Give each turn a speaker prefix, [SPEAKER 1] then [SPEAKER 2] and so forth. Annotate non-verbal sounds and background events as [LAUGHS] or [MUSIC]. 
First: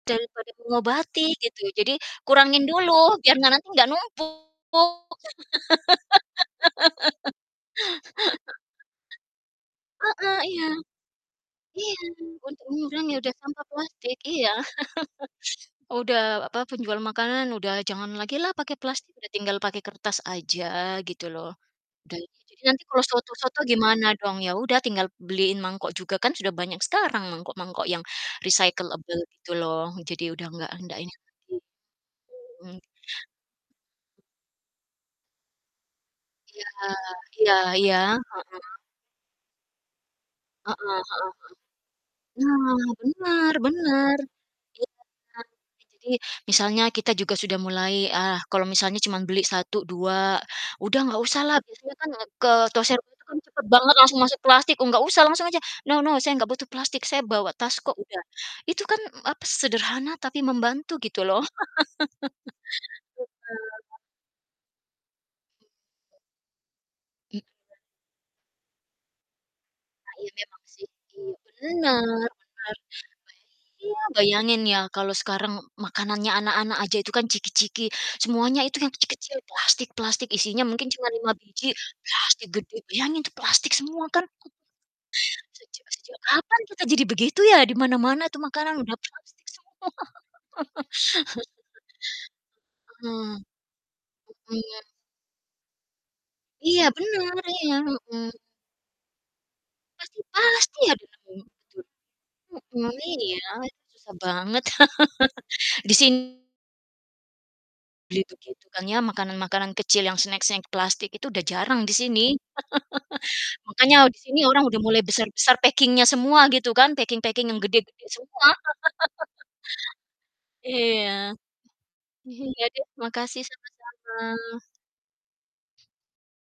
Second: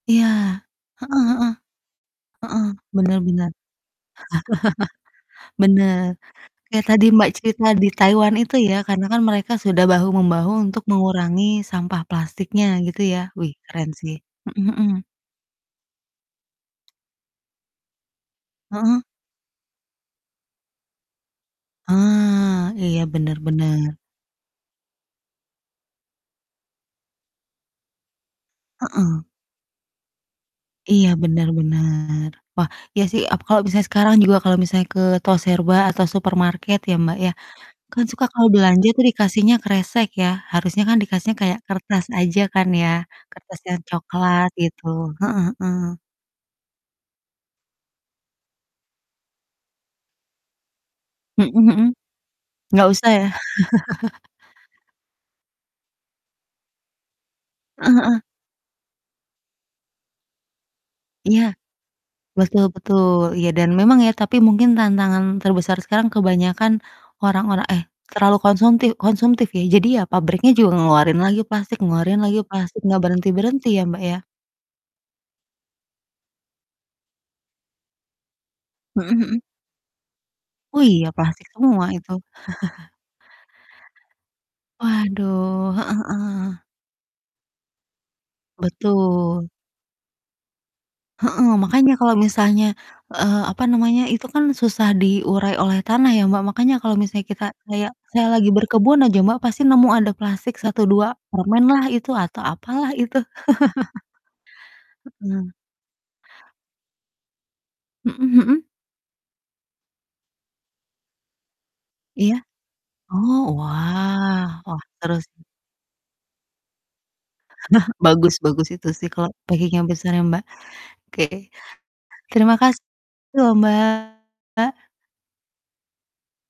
[SPEAKER 1] Iya.
[SPEAKER 2] Daripada
[SPEAKER 1] Heeh
[SPEAKER 2] mengobati,
[SPEAKER 1] heeh.
[SPEAKER 2] gitu. Jadi,
[SPEAKER 1] Heeh,
[SPEAKER 2] kurangin
[SPEAKER 1] benar
[SPEAKER 2] dulu, biar
[SPEAKER 1] benar.
[SPEAKER 2] nanti nggak numpuk.
[SPEAKER 1] [CHUCKLES] Benar. Kayak tadi Mbak cerita di Taiwan itu ya, karena kan mereka sudah
[SPEAKER 2] [LAUGHS] Heeh,
[SPEAKER 1] bahu-membahu
[SPEAKER 2] iya.
[SPEAKER 1] untuk mengurangi
[SPEAKER 2] Iya,
[SPEAKER 1] sampah
[SPEAKER 2] untuk
[SPEAKER 1] plastiknya, gitu
[SPEAKER 2] mengurangi
[SPEAKER 1] ya.
[SPEAKER 2] udah
[SPEAKER 1] Wih
[SPEAKER 2] sampah
[SPEAKER 1] keren sih.
[SPEAKER 2] plastik, iya.
[SPEAKER 1] Mhm mhm.
[SPEAKER 2] [CHUCKLES] Udah apa, penjual makanan udah jangan lagilah pakai
[SPEAKER 1] Heeh.
[SPEAKER 2] plastik, udah tinggal pakai kertas aja, gitu loh. Udah jadi
[SPEAKER 1] Ah,
[SPEAKER 2] nanti
[SPEAKER 1] iya
[SPEAKER 2] kalau
[SPEAKER 1] benar
[SPEAKER 2] soto-soto
[SPEAKER 1] benar.
[SPEAKER 2] gimana dong? Ya udah, tinggal beliin mangkok juga kan sudah banyak sekarang mangkok-mangkok yang recyclable,
[SPEAKER 1] Heeh.
[SPEAKER 2] gitu loh. Jadi udah nggak ndak
[SPEAKER 1] Iya
[SPEAKER 2] ini
[SPEAKER 1] benar
[SPEAKER 2] lagi.
[SPEAKER 1] benar. Wah,
[SPEAKER 2] Hmm.
[SPEAKER 1] iya sih, aku kalau misalnya sekarang juga kalau misalnya ke toserba atau
[SPEAKER 2] Iya
[SPEAKER 1] supermarket ya Mbak ya,
[SPEAKER 2] iya iya.
[SPEAKER 1] kan suka kalau
[SPEAKER 2] Heeh.
[SPEAKER 1] belanja tuh dikasihnya kresek ya.
[SPEAKER 2] Heeh
[SPEAKER 1] Harusnya kan
[SPEAKER 2] heeh
[SPEAKER 1] dikasihnya kayak kertas aja kan ya.
[SPEAKER 2] heeh. Nah, benar
[SPEAKER 1] Kertas yang
[SPEAKER 2] benar.
[SPEAKER 1] coklat gitu.
[SPEAKER 2] Iya.
[SPEAKER 1] Heeh
[SPEAKER 2] Ya
[SPEAKER 1] heeh.
[SPEAKER 2] jadi, misalnya kita juga sudah mulai, ah kalau misalnya cuma beli 1, 2, udah nggak
[SPEAKER 1] Mhm
[SPEAKER 2] usahlah,
[SPEAKER 1] mhm.
[SPEAKER 2] biasanya kan, eee, ke
[SPEAKER 1] Nggak
[SPEAKER 2] toserba
[SPEAKER 1] usah
[SPEAKER 2] tuh
[SPEAKER 1] ya.
[SPEAKER 2] kan cepet banget langsung
[SPEAKER 1] [CHUCKLES]
[SPEAKER 2] masuk plastik. Oh nggak usah langsung aja, "No no, saya nggak butuh plastik, saya bawa tas kok,"
[SPEAKER 1] Heeh heeh.
[SPEAKER 2] udah. Itu kan apa, sederhana tapi membantu gitu
[SPEAKER 1] Iya.
[SPEAKER 2] loh.
[SPEAKER 1] Betul betul. Iya dan
[SPEAKER 2] [LAUGHS] Bener.
[SPEAKER 1] memang ya, tapi mungkin tantangan terbesar sekarang kebanyakan
[SPEAKER 2] Mhm.
[SPEAKER 1] orang-orang eh, terlalu konsumtif konsumtif ya. Jadi ya
[SPEAKER 2] Ah iya
[SPEAKER 1] pabriknya
[SPEAKER 2] memang
[SPEAKER 1] juga
[SPEAKER 2] sih.
[SPEAKER 1] ngeluarin
[SPEAKER 2] Iya,
[SPEAKER 1] lagi plastik ngeluarin
[SPEAKER 2] benar
[SPEAKER 1] lagi
[SPEAKER 2] benar.
[SPEAKER 1] plastik, nggak
[SPEAKER 2] Ba
[SPEAKER 1] berhenti-berhenti ya
[SPEAKER 2] iya,
[SPEAKER 1] Mbak ya.
[SPEAKER 2] bayangin ya, kalau sekarang makanannya anak-anak aja itu kan ciki-ciki, semuanya itu yang
[SPEAKER 1] Mhm
[SPEAKER 2] kecil-kecil
[SPEAKER 1] Mhm.
[SPEAKER 2] plastik-plastik isinya
[SPEAKER 1] Oh
[SPEAKER 2] mungkin cuma
[SPEAKER 1] iya,
[SPEAKER 2] 5
[SPEAKER 1] plastik
[SPEAKER 2] biji,
[SPEAKER 1] semua itu.
[SPEAKER 2] plastik gede.
[SPEAKER 1] [CHUCKLES]
[SPEAKER 2] Bayangin itu plastik semua kan.
[SPEAKER 1] Waduh.
[SPEAKER 2] Sejak
[SPEAKER 1] Heeh
[SPEAKER 2] sejak
[SPEAKER 1] heeh.
[SPEAKER 2] kapan kita jadi begitu ya? Di mana-mana itu makanan udah plastik
[SPEAKER 1] Betul.
[SPEAKER 2] semua.
[SPEAKER 1] Heeh,
[SPEAKER 2] [LAUGHS]
[SPEAKER 1] makanya kalau misalnya, eee,
[SPEAKER 2] Mhm.
[SPEAKER 1] apa namanya, itu kan
[SPEAKER 2] Oh, iya.
[SPEAKER 1] susah diurai oleh tanah ya Mbak. Makanya
[SPEAKER 2] Iya
[SPEAKER 1] kalau misalnya
[SPEAKER 2] benar,
[SPEAKER 1] kita
[SPEAKER 2] iya.
[SPEAKER 1] kayak saya
[SPEAKER 2] Mhm.
[SPEAKER 1] lagi berkebun aja Mbak, pasti nemu ada
[SPEAKER 2] Pasti
[SPEAKER 1] plastik 1,
[SPEAKER 2] pasti ada
[SPEAKER 1] 2
[SPEAKER 2] nemu
[SPEAKER 1] permen
[SPEAKER 2] gitu.
[SPEAKER 1] lah, itu atau apalah
[SPEAKER 2] Mhm
[SPEAKER 1] itu.
[SPEAKER 2] iya,
[SPEAKER 1] [CHUCKLES]
[SPEAKER 2] susah banget.
[SPEAKER 1] Heeh.
[SPEAKER 2] [LAUGHS] di sin Beli
[SPEAKER 1] Mhm mhm.
[SPEAKER 2] begitu kan ya, makanan-makanan kecil yang snack-snack plastik itu udah jarang di sini.
[SPEAKER 1] Iya. Oh,
[SPEAKER 2] [CHUCKLES] Makanya kalau di sini
[SPEAKER 1] wah!
[SPEAKER 2] orang udah
[SPEAKER 1] Wah,
[SPEAKER 2] mulai
[SPEAKER 1] seru sih.
[SPEAKER 2] besar-besar packing-nya semua, gitu kan. Packing-packing yang
[SPEAKER 1] [CHUCKLES]
[SPEAKER 2] gede-gede
[SPEAKER 1] Bagus
[SPEAKER 2] semua.
[SPEAKER 1] bagus itu sih, kalau
[SPEAKER 2] [LAUGHS]
[SPEAKER 1] packing yang besar ya, Mbak.
[SPEAKER 2] Iya.
[SPEAKER 1] Oke. Terima
[SPEAKER 2] Iya
[SPEAKER 1] kasih
[SPEAKER 2] deh makasih,
[SPEAKER 1] loh
[SPEAKER 2] sama-sama.
[SPEAKER 1] Mbak.